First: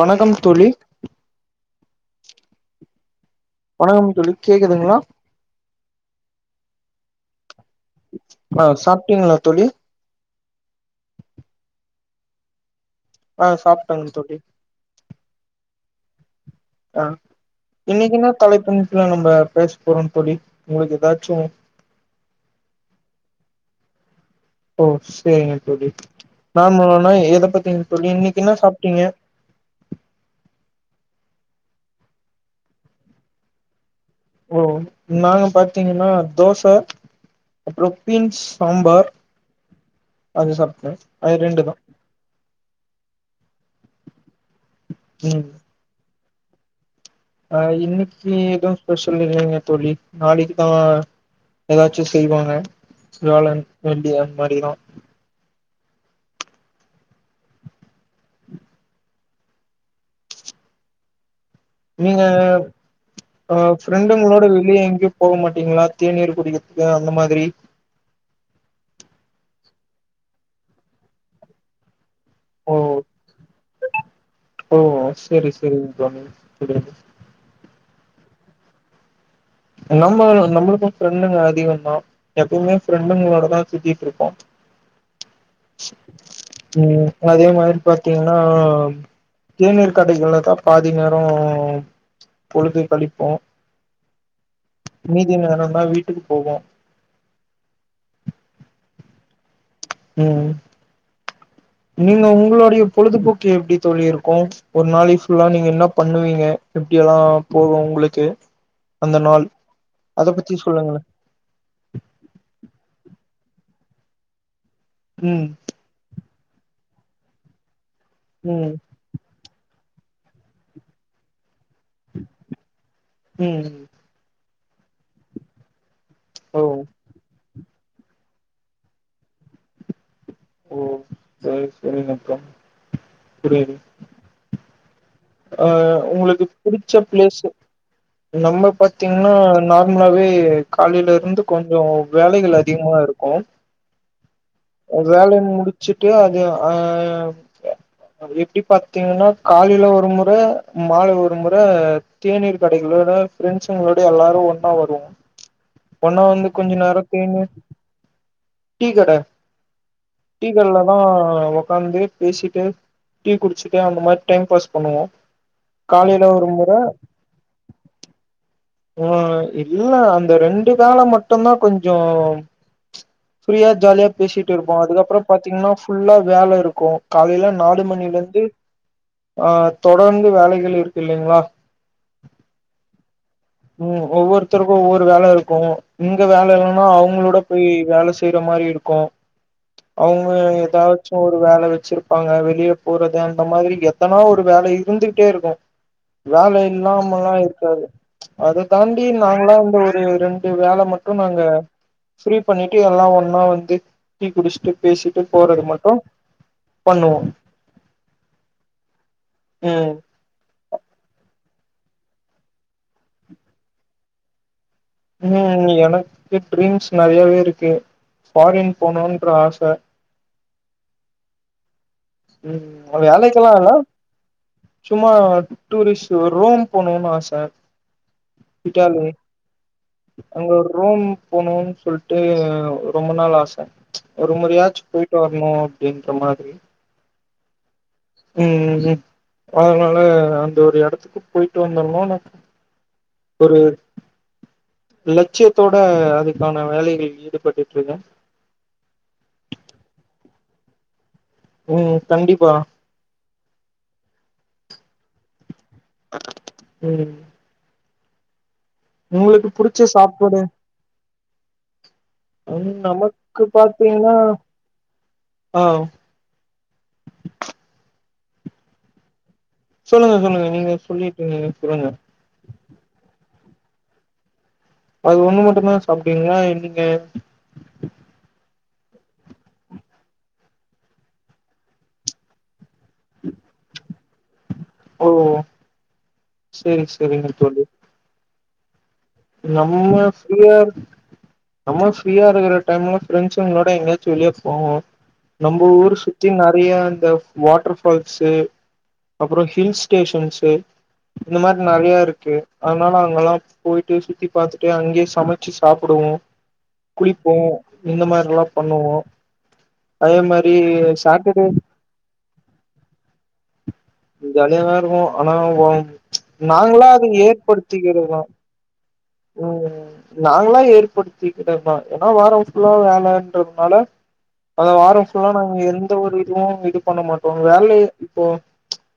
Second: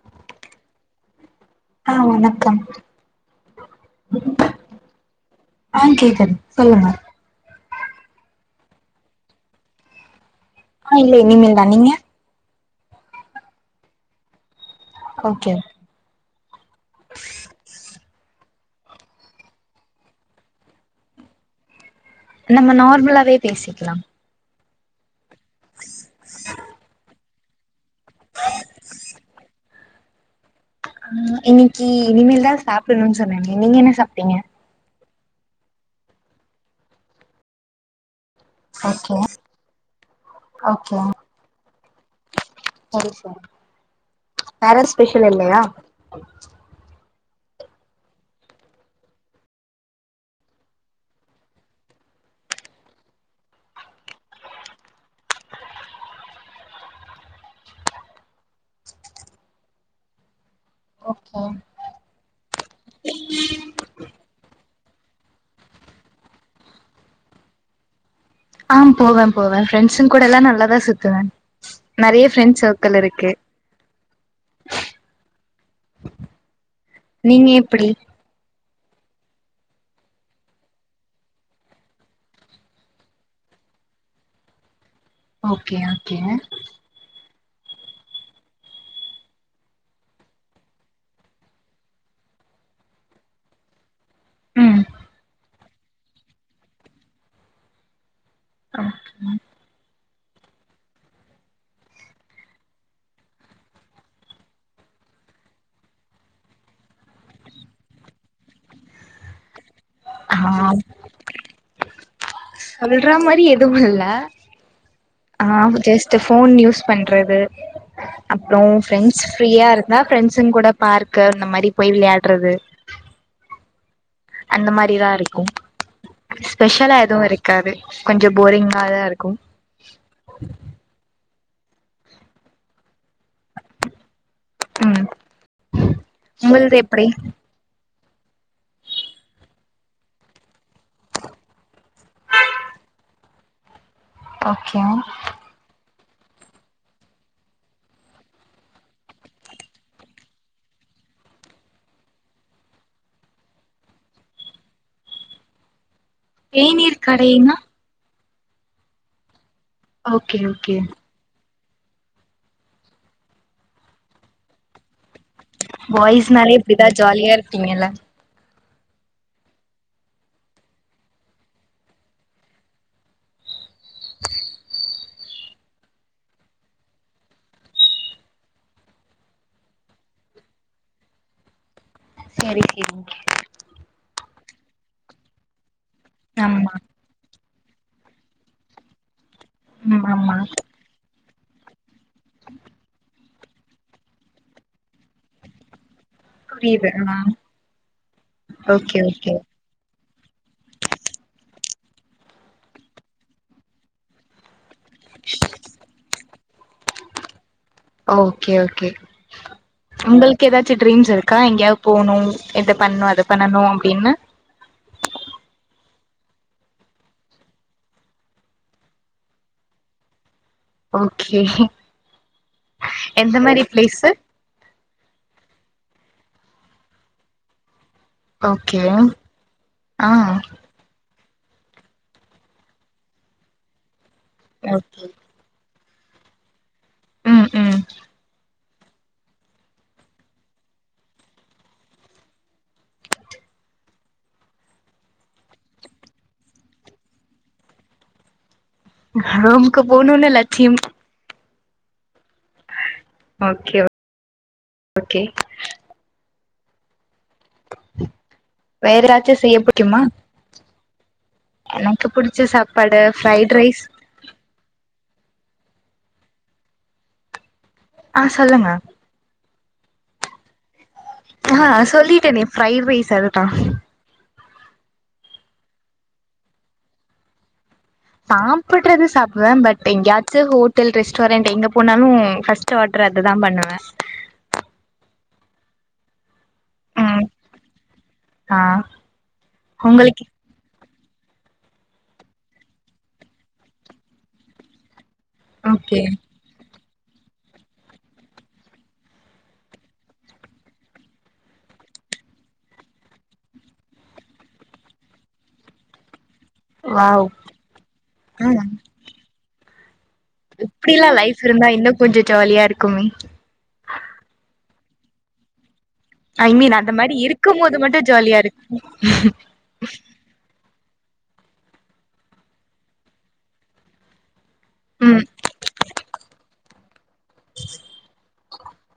வணக்கம் தோழி ஆ வணக்கம் வணக்கம் தோழி கேக்குதுங்ளா ஆ கேக்குது சொல்லுங்க ஆ சாப்ட்டீங்ளா தோழி ஆ இல்ல இனிமேல்தா நீங்க ஆ சாப்ட்டேங்க தோழி ஓகே ஆ இன்னைக்கு என்னாத் தலைப்புன்ட்ல நம்ப பேசப் போறோந் தோழி உங்ளுக்கு எதாச்சு நம்ம நார்மலாவே பேசிக்லா ஓ சேரிங்கத் தோழி நார்மலானா எதப் பத்தீங் தோழி இன்னைக்கி என்னா சாப்ட்டீங்க ஆ இன்னைக்கி இனிமேல்தா சாப்பின்னுன் சொன்னனே நீங்க என்ன சாப்ட்டீங்க ஓ நாங்க பாத்தீங்கனா தோச அப்றோ பீன்ஸ் சாம்பார் ஓகே அது சாப்ட்டே ஓகே அது ரெண்டுதா [inaudible] வேற எது ஸ்பெஷல் ம் இல்லையா அ இன்னைக்கி எது ஸ்பெஷல் இல்லைங்கத் தோழி நாளைக்குதா எதாச்சு செய்வாங்க வியாழன் வெள்ளி அது மாரிதா ஓகே நீங்க [unintelligible] அ ஃப்ரெண்டுங்களோட வெளிய எங்கியுப் போக மாட்டீங்ளா தேநீர் குடிகத்துக்கு அந்த மாதிரி ஆம் போவே போவே ஃப்ரெண்ட்ஸ்சுங் கூட எல்லா நல்லாதா சுத்துவே நெறைய ஃப்ரெண்ட் ஓ ஓ சேரி சேரி [unintelligible] நீங்க எப்டி நம்ம நம்மளுக்கு ஃப்ரெண்டுங்க அதிகந்தா எப்பியிமே ஃப்ரெண்டுங்களோடதா சுத்திட்ருப்போ ஓகே ஓகே ம் அதே மாரி பாத்தீங்னா தேநீர் கடைகள்லதா பாதி நேரோ பொழுது கழிப்போ ம் மீதி நேரோந்தா வீட்டுக்கு போவோ ஓகேங்க ம் நீங்க உங்ளுடைய பொழுதுபோக்கு எப்டி தோழி இருக்கு ஒரு நாளைக் ஃபுல்லா நீங்க என்னாப் பண்ணுவீங்க எப்டி எல்லா போகு உங்ளுக்கு அந்த நாள் பத்தி ஆ சொல்லுங்களே சொல்றா மாரி எதுவு இல்ல ம் ஆ ஜஸ்ட்டு ஃபோன் யூஸ் பண்றது அப்றோ ம் ஃப்ரெண்ட்ஸ் ஃப்ரீயா இருந்தா ஃப்ரெண்ட்ஸ்சுங் கூட பார்க்கு அந்த மாரி போய் விளையாட்றது ம் அந்த மாரிதா இருக்கும் ஓ ஸ்பெஷலா எது இருக் க்காது கொஞ்சம் போரிங்காதா இருக்கும் ஓ செரி செரி நக்கம் புரிது ம் அ உங்ளுக்கு உங்கள்து புடிச்ச எப்டி பிளேஸ்சு நம்ம பாத்திங்னா நார்மலாவே காலைலருந்து கொஞ்சோ வேலைகள் அதிகமா இருக்கு ஓகே ஒரு வேலய முடிச்சுட்டு அது அ எப்டி பாத்தீங்னா காலைல ஒரு முற மாலை ஒரு முற தேநீர் கடைகளோட ஃபிரெண்ட்ஸுங்களோட எல்லாரு ஒன்னா வருவோ ஒன்னா வந்து கொஞ்சோ நேரோ தேநீர் தேநீ கடைனா டீ கடை ஓகே ஓகே டீக்கடைல தா ஒக்காந்து பேசிட்டு டீ குடிச்சிட்டு அந்த மாரி டைம் பாஸ் பண்ணுவோ காலையில ஒரு பாய்ஸ்னாலே முற இப்டிதா ஜாலியா இருப்பீங்கல்ல அ இல்ல அந்த ரெண்டு கால மட்டுந்தா கொஞ்சோ ஃப்ரீயா ஜாலியா பேசிட்டு இருப்போ அதுக்கப்றோ பாத்தீங்னா ஃபுல்லா வேல இருக்கு காலைல நாலு மணிலந்து ஆ தொடர்ந்து வேலைகள் இருக்கு இல்லைங்களா செரி சேரிங்க ம் ஒவ்வொருத்தருக்கு ஒவ்வொரு வேல இருக்கு இங்க வேல ஆமா இல்லன்னா அவங்களோட போய் வேல செய்ற மாரி இருக்கு ம் அவுங்க ஆமா எதாச்சு ஒரு வேல வச்சிரு ப்பாங்க வெளிய போறது அந்த மாதிரி எதனா ஒரு வேல இருந்துகிட்டே இருக்கு வேல புரியுது ஆ இல்லாமலா இருக்காது அத ஓகே தாண்டி ஓகே நாங்ளா இந்த ஒரு ரெண் டு வேல மட்டு நாங்க ஃபிரீ பண்ணிட்டு எல்லா ஒன்னா வந்து டீ குடிச்சுட்டு பேசிட்டு போறது மட்டு பண்ணுவோ ஆ ஓகே ஓகே ம் உங்குளு க்கு எதாச்சு ட்ரீம்ஸ் இருக்கா எங்யாது போணு இது பண்ணு அது பண்ணனு அப்டின்னு ம் எனக்கு ட்ரீம்ஸ் நறையாவே இருக்கு ஃபாரின் போனுன்ற ஆச ஓகே ம் எந்த வேலைக்கெலா மாரி இல்ல பிளேஸு சும்மா டூரிஸ்ட் ரோம் போணுனு ஆச ஓகே இட்டாலி ஆ அங்க ஒரு ரோம் போனுன் சொல்ட்டு ரொம்ப நாள் ஆச ஒரு முறயாச்சு ஓகே போயிட்டு வர னு அப்டின்ற மாதிரி ம் ம் ம் ம் அதனால அந்த ஒரு எடத்துக்கு போயிட்டு வந்துட்ணுனு ஒரு லட்சியத்தோட அதுக்கான வேலைகள் ஈடுபட்டுட்ருக்கே ரோம்க்கு போணுன்னு லட்சியம் ம் கண்டிப்பா ஓகே ஓகே ம் வேற ஏதாச்சு உங்குளுக்கு செய்ய புடிச்ச புடிக்குமா சாப்பாடு எனக்கு புடிச்ச ம் சாப்பாடு நமக்கு ஃப்ரைட் ரைஸ் பாத்திங்னா ஆ ஆ சொல்லுங்க சொல்லுங்க சொல்லுங்க நீங்க சொல்லி ஆ சொல்லிட்டனே ஃப்ரைட் ரைஸ் அதுதா அது ஒன்னு மட்டுந்தா சாப்ட்டீங்ளா என்னங்க சாப்புட்றது சாப்டுவே பட் எங்யாச்சு ஹோட்டல் ரெஸ்டாரன்ட் எங்க போனாலு ஃபஸ்ட் டு ஆட்ரு அதுதா பண்ணுவே ஓ செரி ம் செரிங்க தோழி ஆ நம்ம உங்களுக்கு ஃபிரீயா இருக் நம்ம ஃப்ரீயா இருக்ற டைம்ல ஃப்ரெண்ட்ஸுங்களோட எங்கயாச்சும் வெளிய போவோ. நம்போ ஊர் ஓகே சுத்தி நெறய இந்த வாட்டர் ஃபால்ஸ் அப்றோ ஹில்ஸ் ஸ்டேஷன்ஸ் இந்த மாரி நெறய இருக்கு அதனால அங்கல்லாம் போயி ட்டு சுத்தி பாத்துட்டு அங்கயே சமச்சு சாப்டுவோம் வாவ் குளிப்போம் இந்த மாரில்லாம் பண்ணுவோம் அதே மாரி இப்டிலாம் லைஃப் சாட்டர்டே இருந்தா இன்னும் கொஞ்சோ ஜாலியா இருக்குமே ஜாலியாதா இருக்கும் ஆனா ஒ ச் ஐ மீன் நாங்களா அந்த அத மாரி இருக்கும் போது மட்டு ஏற்படுத்திக்றதுதா [unintelligible] ம் நாங்களா ஏற்படுத்திக்றதுதான் ஏன்னா வாரம் ஃபுல்லா வேலன்றதுனால அந்த வாரம் ம் ஃபுல்லா நாங்க எந்த ஒரு இதுவும் இது பண்ண மாட்டோம் வேலய இப்போ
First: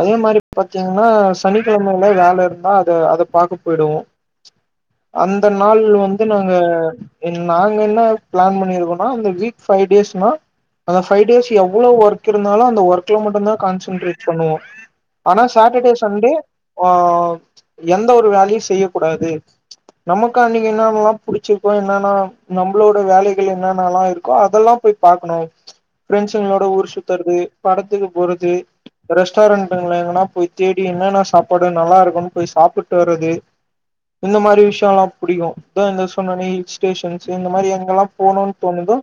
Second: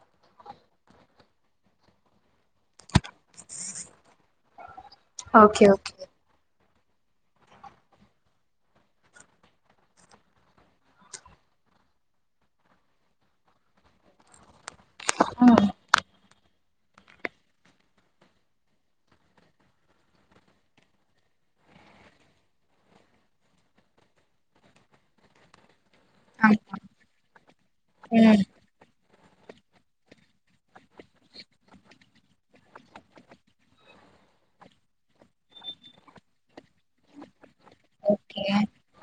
அந்த மாரி பாத்தீங்கன்னா சனிக்கிழமயில வேல இருந்தா அத அத பாக்க போய் டுவோ அந்த ஓகே நாள் ஓகே வந் து நாங்க நாங்க என்ன பிளான் பண்ணிருக்கோம்னா அந்த வீக் பைவ் டேஸ்னா அந்த ஃபைவ் டேஸ் எவ்ளோ ஒர்க் இருந்தாலும் அந்த ஒர்க்ல மட்டும் கான்சன்ட்ரேட் பண்ணுவோம் ஆனா ம் சாட்டர்டே சண்டே ஆ எந்த ஒரு வேலயும் செய்ய கூடாது நமக்கு அன்னக்கி என்னான் ல்லாம் புடிச்சிருக்கோ என்னன்னா நம்பளோட வேலகள் என்னானென்ல்லா இருக்கோ அதெல்லாம் போய் பாக்கணு பிரெண்ட்ஸுங்களோட ஆமா ஊர் சுத்றது படத்துக்கு ம் போறது ரெஸ்டாரண்ட்ங்கள எங்கன்னா போய் தேடி என்னென்ன சாப்பாடு நல்லா இருக்கும்ன்னு போய் சாப்புட்டு வர்றது இந்த மாரி விஷயமெல்லாம் புடிக்கும் இதோ இந்த சொன்னனே ஹில் ஸ்டேஷன்ஸ் இந்த மாரி எங்க எங்கெல்லா ஓகே போனும்னு தோணுதோ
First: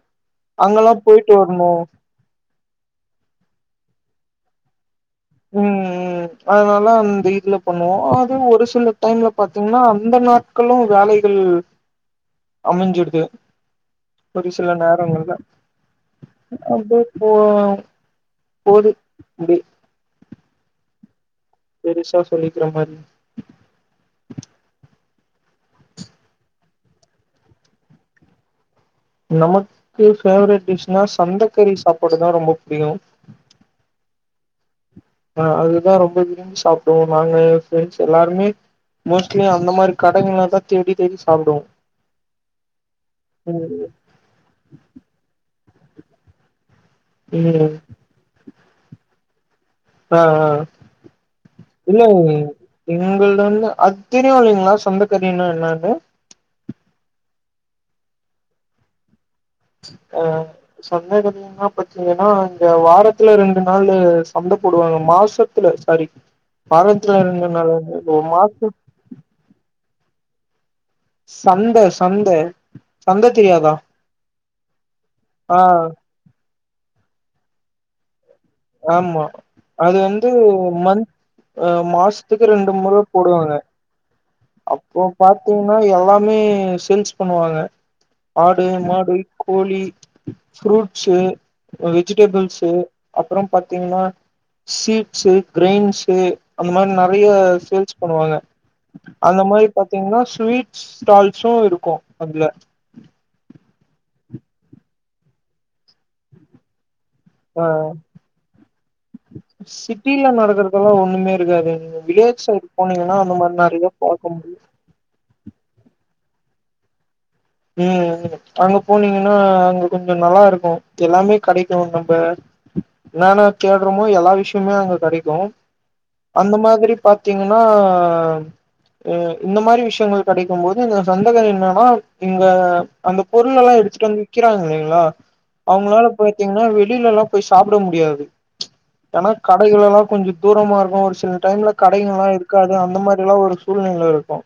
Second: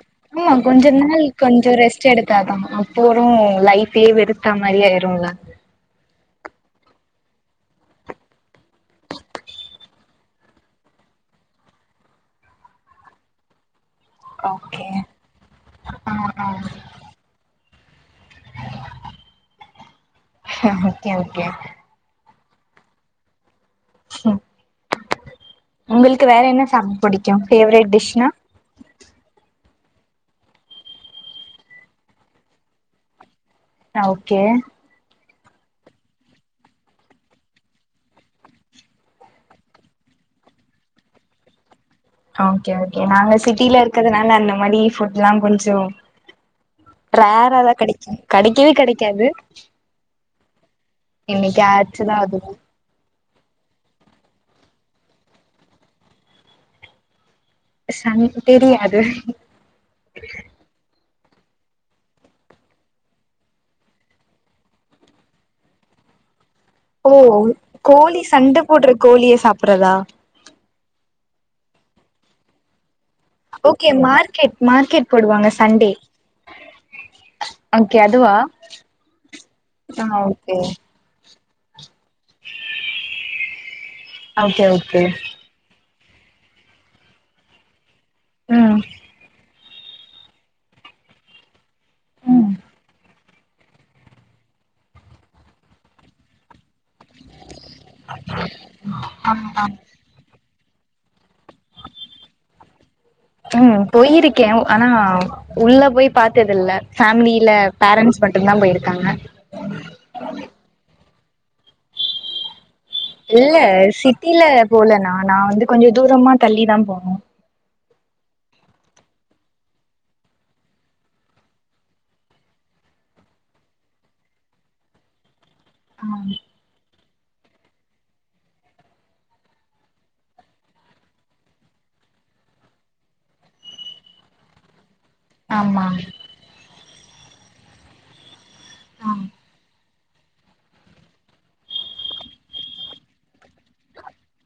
அங்கெல்லா போயிட்டு வரணும் ச்சு எடுத்தா தா அப்புறோ லைஃப்பே வெறுத்தா மாரி ஆயிருல ம்ம் அதனால அந்த இதுல பண்ணுவோம் அது ஒரு சில டைம்ல பாத்தீங்கன்னா அந்த நாட்களும் வேலைகள் அமஞ்சிடுது ஒரு சில ஓகே நேரங்கள்ள ஆ ஆ அப்டியே ஓ போது இடே ஆஹ ஓகே- ஓகே பெருசா சொல்லிக்ற மாரி ஸ்னோ ஒங்களுக்கு வேற என்ன சாப்ட பிடிக்கும் ஃபேவரெட் டிஷ்னா நமக்கு ஃபேவரெட் டிஷ்னா சந்தக்கறி சாப்பாடு தான் ரொம்ப புடிக்கும் நா ஓகே ஆ அதுதான் ரொம்ப விரும்பி சாப்டுவோம் நாங்க ப்ரெண்ட்ஸ் எல்லாருமே மோஸ்ட்லி அந்த மாரி கடங்க ளதான் தேடி தேடி சாப்டுவோம் ஆ ஓகே ஓகே நாங்க சிட்டில இருக்றதுனால அந்த மாரி ஃபுட்ல்லாம் கொஞ்சோ ம் ரேராதான் கடைக்கும் கடைக்கவே கடைக்காது ஆ -ஆ என்னைக்காச்சுதா இல்லங்களே அது எங்கள்ள வந்து அத் தெரியும் இல்லீங்களா சந்தக்கரின்னா என்னாது சந் தெரியாது ஆ சந்தகரின்னா பாத்தீங்கன்னா இங்க வாரத்துல ரெண்டு நாள் சந்த போடுவாங்க மாசத்துல சாரி ஓ வாரத்துல ரெண்டு நாள் அது கோழி இப்ப சண்ட மாசத்து போடுற கோழிய சாப்படுறதா சந்த சந்த சந்த தெரியாதா ஓகே மார்க்கெட் மார்க்கெட் போடுவாங்க ஆ சண்டே ஓகே அதுவா ஆமா அது ஆ வந்து ஓகே மந்த் ஆ மாசத்துக்கு ரெண்டு முற போடுவாங்க ஓகே அப்போ ஓகே பாத்தீங்கன்னா எல்லாமே சேல்ஸ் பண்ணுவாங்க ஆடு ம் மாடு கோழி ஃப்ரூட்ஸு ம் வெஜிடபிள்ஸு அப்புறம் பாத்தீங்கன்னா சீட்ஸ்ஸு கிரென்ஸு அந்த மாறி நெறைய சேல்ஸ் பண்ணுவாங்க ஆ அந்த ஆ மாறி பாத்தீங்கன்னா ஸ்வீட்ஸ் ஸ்டால்ஸு இருக்கும் அதுல ம் போயிருக்கேன் ஆனா உள்ள போய் பாத்ததில்ல ஃபேமிலில ஆ பேரண்ட்ஸ் மட்டுந்தான் போயிருக்காங்க சிட்டில நடக்கறதெல்லா ஒண்ணுமே இருக்காது நீங்க வில்லேஜ் சைடு போனீங்கன்னா அந்த மாறி இல்ல நெறைய பாக்க சிட்டில முடியு போல நா நா வந்து கொஞ்சோ தூரமா தள்ளி தா போனோ ம் ம் அங்க போனீங்கன்னா அங்க கொஞ்சோ நல்லா இருக்கும் எல்லாமே கிடைக்கு நம்ப என்னென்னா தேடுறோமோ எல்லா விஷயமே அங்க கெடைக்கும் ஆ அந்த மாதிரி பாத்தீங்கன்னா அ இந்த மாறி விஷயங்கள் கெடைக்கும் போது இந்த சந்தக என்னான்னா இங்க அந்த பொருள் எல்லா எடுத்துட்டு வந்து விக்கிறாங்க இல்லைங்களா ஆமா அவங்களால போயி த்தீங்கன்னா வெளில எல்லா போய் சாப்பிட முடியாது ஆ ஏன்னா கடைகள் எல்லா கொஞ்ச தூரமா இருக்கும் ஒரு சில டைம்ல கடைகள்லா இருக்காது அந்த மாறி எல்லா ஒரு சூழ்நிலைகள் இருக்கும்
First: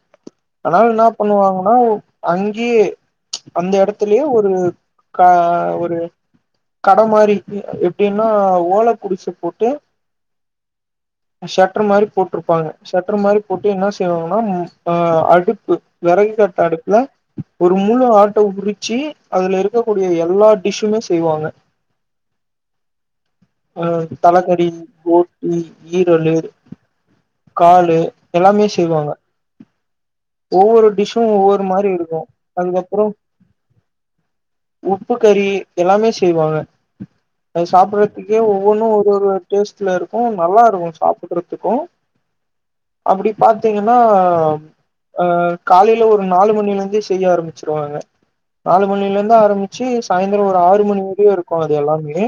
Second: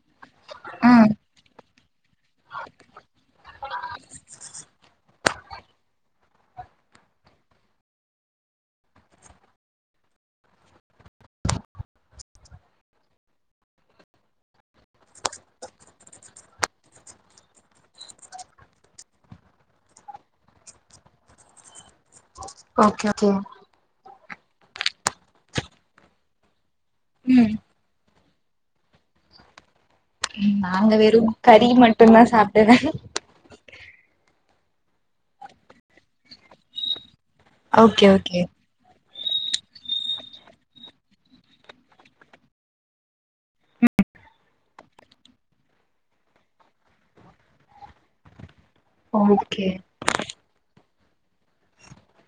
அதனால என்ன ம் பண்ணுவாங்கன்னா அங் கியே அந்த எடத்துலயே ஒரு கா ஒரு கட மாறி எப்படின்னா ஓல குடிச போட்டு ஷட்டர் மாறி போட்டிருப்பாங்க ஷட்டர் மாறி போட்டு என்ன செய்வாங்கன்னா ஆ அடுப்பு வெறகு கட்ட அடுப்புல ஒரு முழு ஆட்ட உரிச்சி அதுல இருக்கக்கூடிய எல்லா டிஷ்ஷூமே செய்வாங்க ஓக்கே ஓகே அ தலக்கறி போட்டி ஈரலு ம் காலு எல்லாமே செய்வாங்க ஒவ்வொரு நாங்க வெறு டிஷ்ஷும் ஒவ்வொரு கறி மாறி மட்டுந்தா இருக்கும் சாப்டுவே அதுக்கபுறம் உப்பு கறி எல்லாமே செய்வாங்க அது ஓகே சாப்பிடுறதுக்கே ஓகே ஒவ்வொன்னு ஒரு ஒரு டேஸ்ட்ல இருக்கும் நல்லா இருக்கும் சாப்பிடுறதுக்கும் அப்படி பாத்தீங்கன்னா அ காலையில ஒரு நாலு மணில இருந்தே செய்ய ஆரம்பிச்சிருவாங்க நாலு மணில இருந்து ஓகே ஆரம்பிச்சி சாயந்திரோ ஒரு ஆறு மணி வரையு இருக்கோ அது எல்லாமே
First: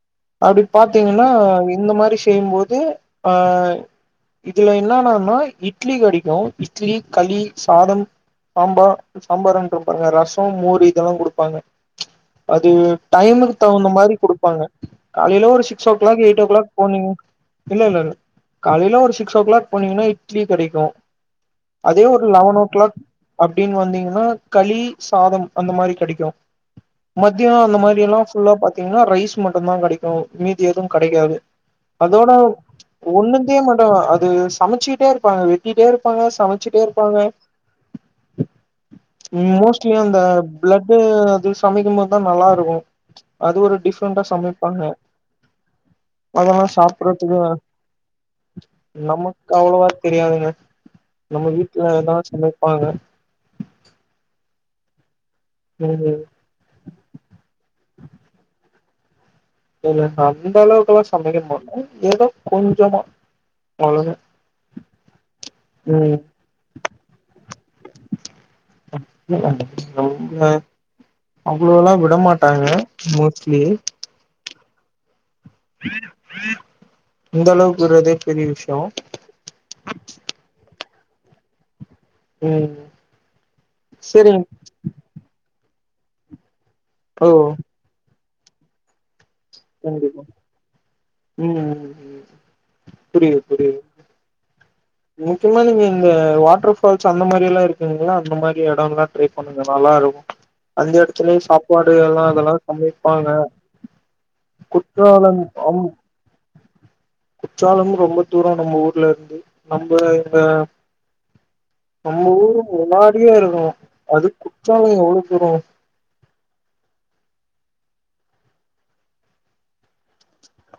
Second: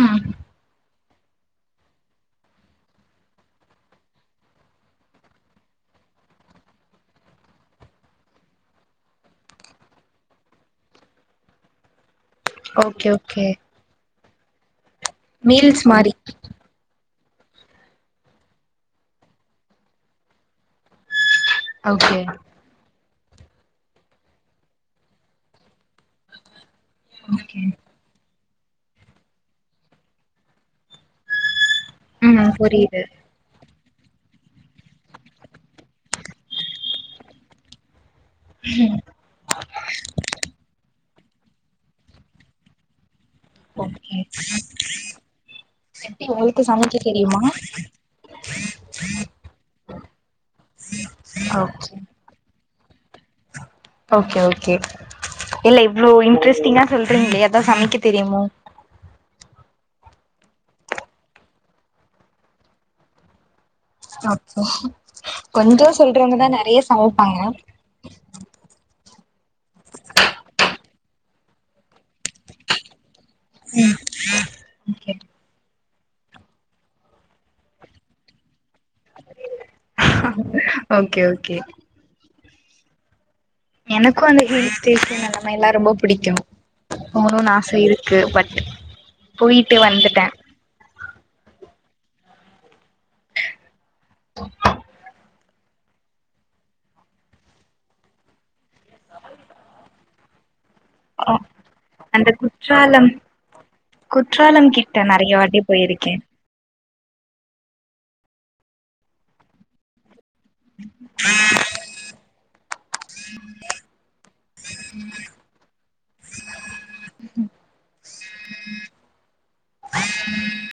ம் அப்படி பாத் த்தீங்கன்னா இந்த மாறி செய்யும்போது ஆ இதுல என்னனன்னா இட்லி கிடைக்கு இட்லி களி சாதம் சாம்பா சாம்பாருன்ர பாருங்க ரசோ மோர் இதெல்லா குடுப்பாங்க அது ஓகே ஓகே டைம்முக்கு தவுந்த மாறி குடுப்பாங்க காலையில ஒரு மீல்ஸ் சிக்ஸ் ஓ மாரி கிளாக் எயிட் ஓ கிளாக் போனீங் இல்லல்ல காலையில ஒரு சிக்ஸ் ஓ கிளாக் போனீங்கன்னா இட்லி கிடைக்கு அதே ஓகே ஒரு லெவன் ஓ கிளாக் அப்படின்னு வந்தீங்கன்னா களி சாதம் அந்த மாறி கெடைக்கும் மத்தியோ ஓகே அந்த மாரியெல்லா ஃபுல்லா பாத்தீங்கன்னா ரைஸ் மட்டுந்தா கடைக்கு மீதி எதுவு கடைக்காது அதோட ம் புரியுது ஒண்ணு நிருத்தே மாட்டாங்க அது சமைச்சிட்டேருப்பாங்க வெட்டிட்டேருப்பாங்க சமைச்சிட்டேருப்பாங்க ம் மோஸ்ட்லி அந்த ப்ளட்டு அது சமைக்கும்போது தா நல்லாருக்கு அது ஒரு ஓகே டிஃப்ரெண்டா சமைப்பாங்க எப்டி உங்களுக்கு அதெல்லா சமைக்க தெரியுமா சாப்புட்றதுக்கு நமக்கு அவ்ளோவா தெரியாதுங்க நம்ம ஓகே வீட்லதா சமைப்பாங்க ஓகே ஓகே இல்ல ம் இவ்ளோ இன்ட்ரெஸ்ட்டிங்கா சொல்றீங்ளே அதா சமைக்க தெரியுமோ இல்லங்க அந்த அளவுக்குல்லா சமைக்க மாட்டோ ஏதோ கொஞ்சமா அவ்ளோதா அப்ப கொஞ்சோ ம் சொல்றவங்கதா நறைய சமைப்பாங்க [unintelligible] அவ்ளோல்லா விட மாட்டாங்க மோஸ்ட்லி ஓகே இந்தளவுக்கு இருக்கறதே பெரிய விஷ்யோ ஓகே ஓகே ம் எனக்கு அந்த சரிங்க ஹில் ஸ்டேஷன் அந்த மேரிலா ரொம்ப புடிக்கு ஓ போணுன்னு ஆச இருக் கு பட் போயிட்டு கண்டிப்பா வந்துட்டே ம் ம் ம் புரியிது புரியிது முக்கியமா நீங்க இந்த வாட்டர் ஃபால்ஸ் அந்த மாரில்லா இருக்குங்ள அந்த மாரி எடோல்லா ட்ரை பண்ணுங்க நல்லாருக்கு அந்த எடத்துலே சாப்பாடு எல்லா அந்த அதெல்லா குற்றாலம் சமைப்பாங்க குற்றாலம் கிட்ட நறைய வாட்டி போயிருக்கே குற்றாலமும் ரொம்ப தூரோ நம்ம ஊர்லருந்து நம்ப எங்க நம்ம ஊரு முன்னாடியே இருக்கணு அது குற்றாலோ எவ்ளோ தூரோ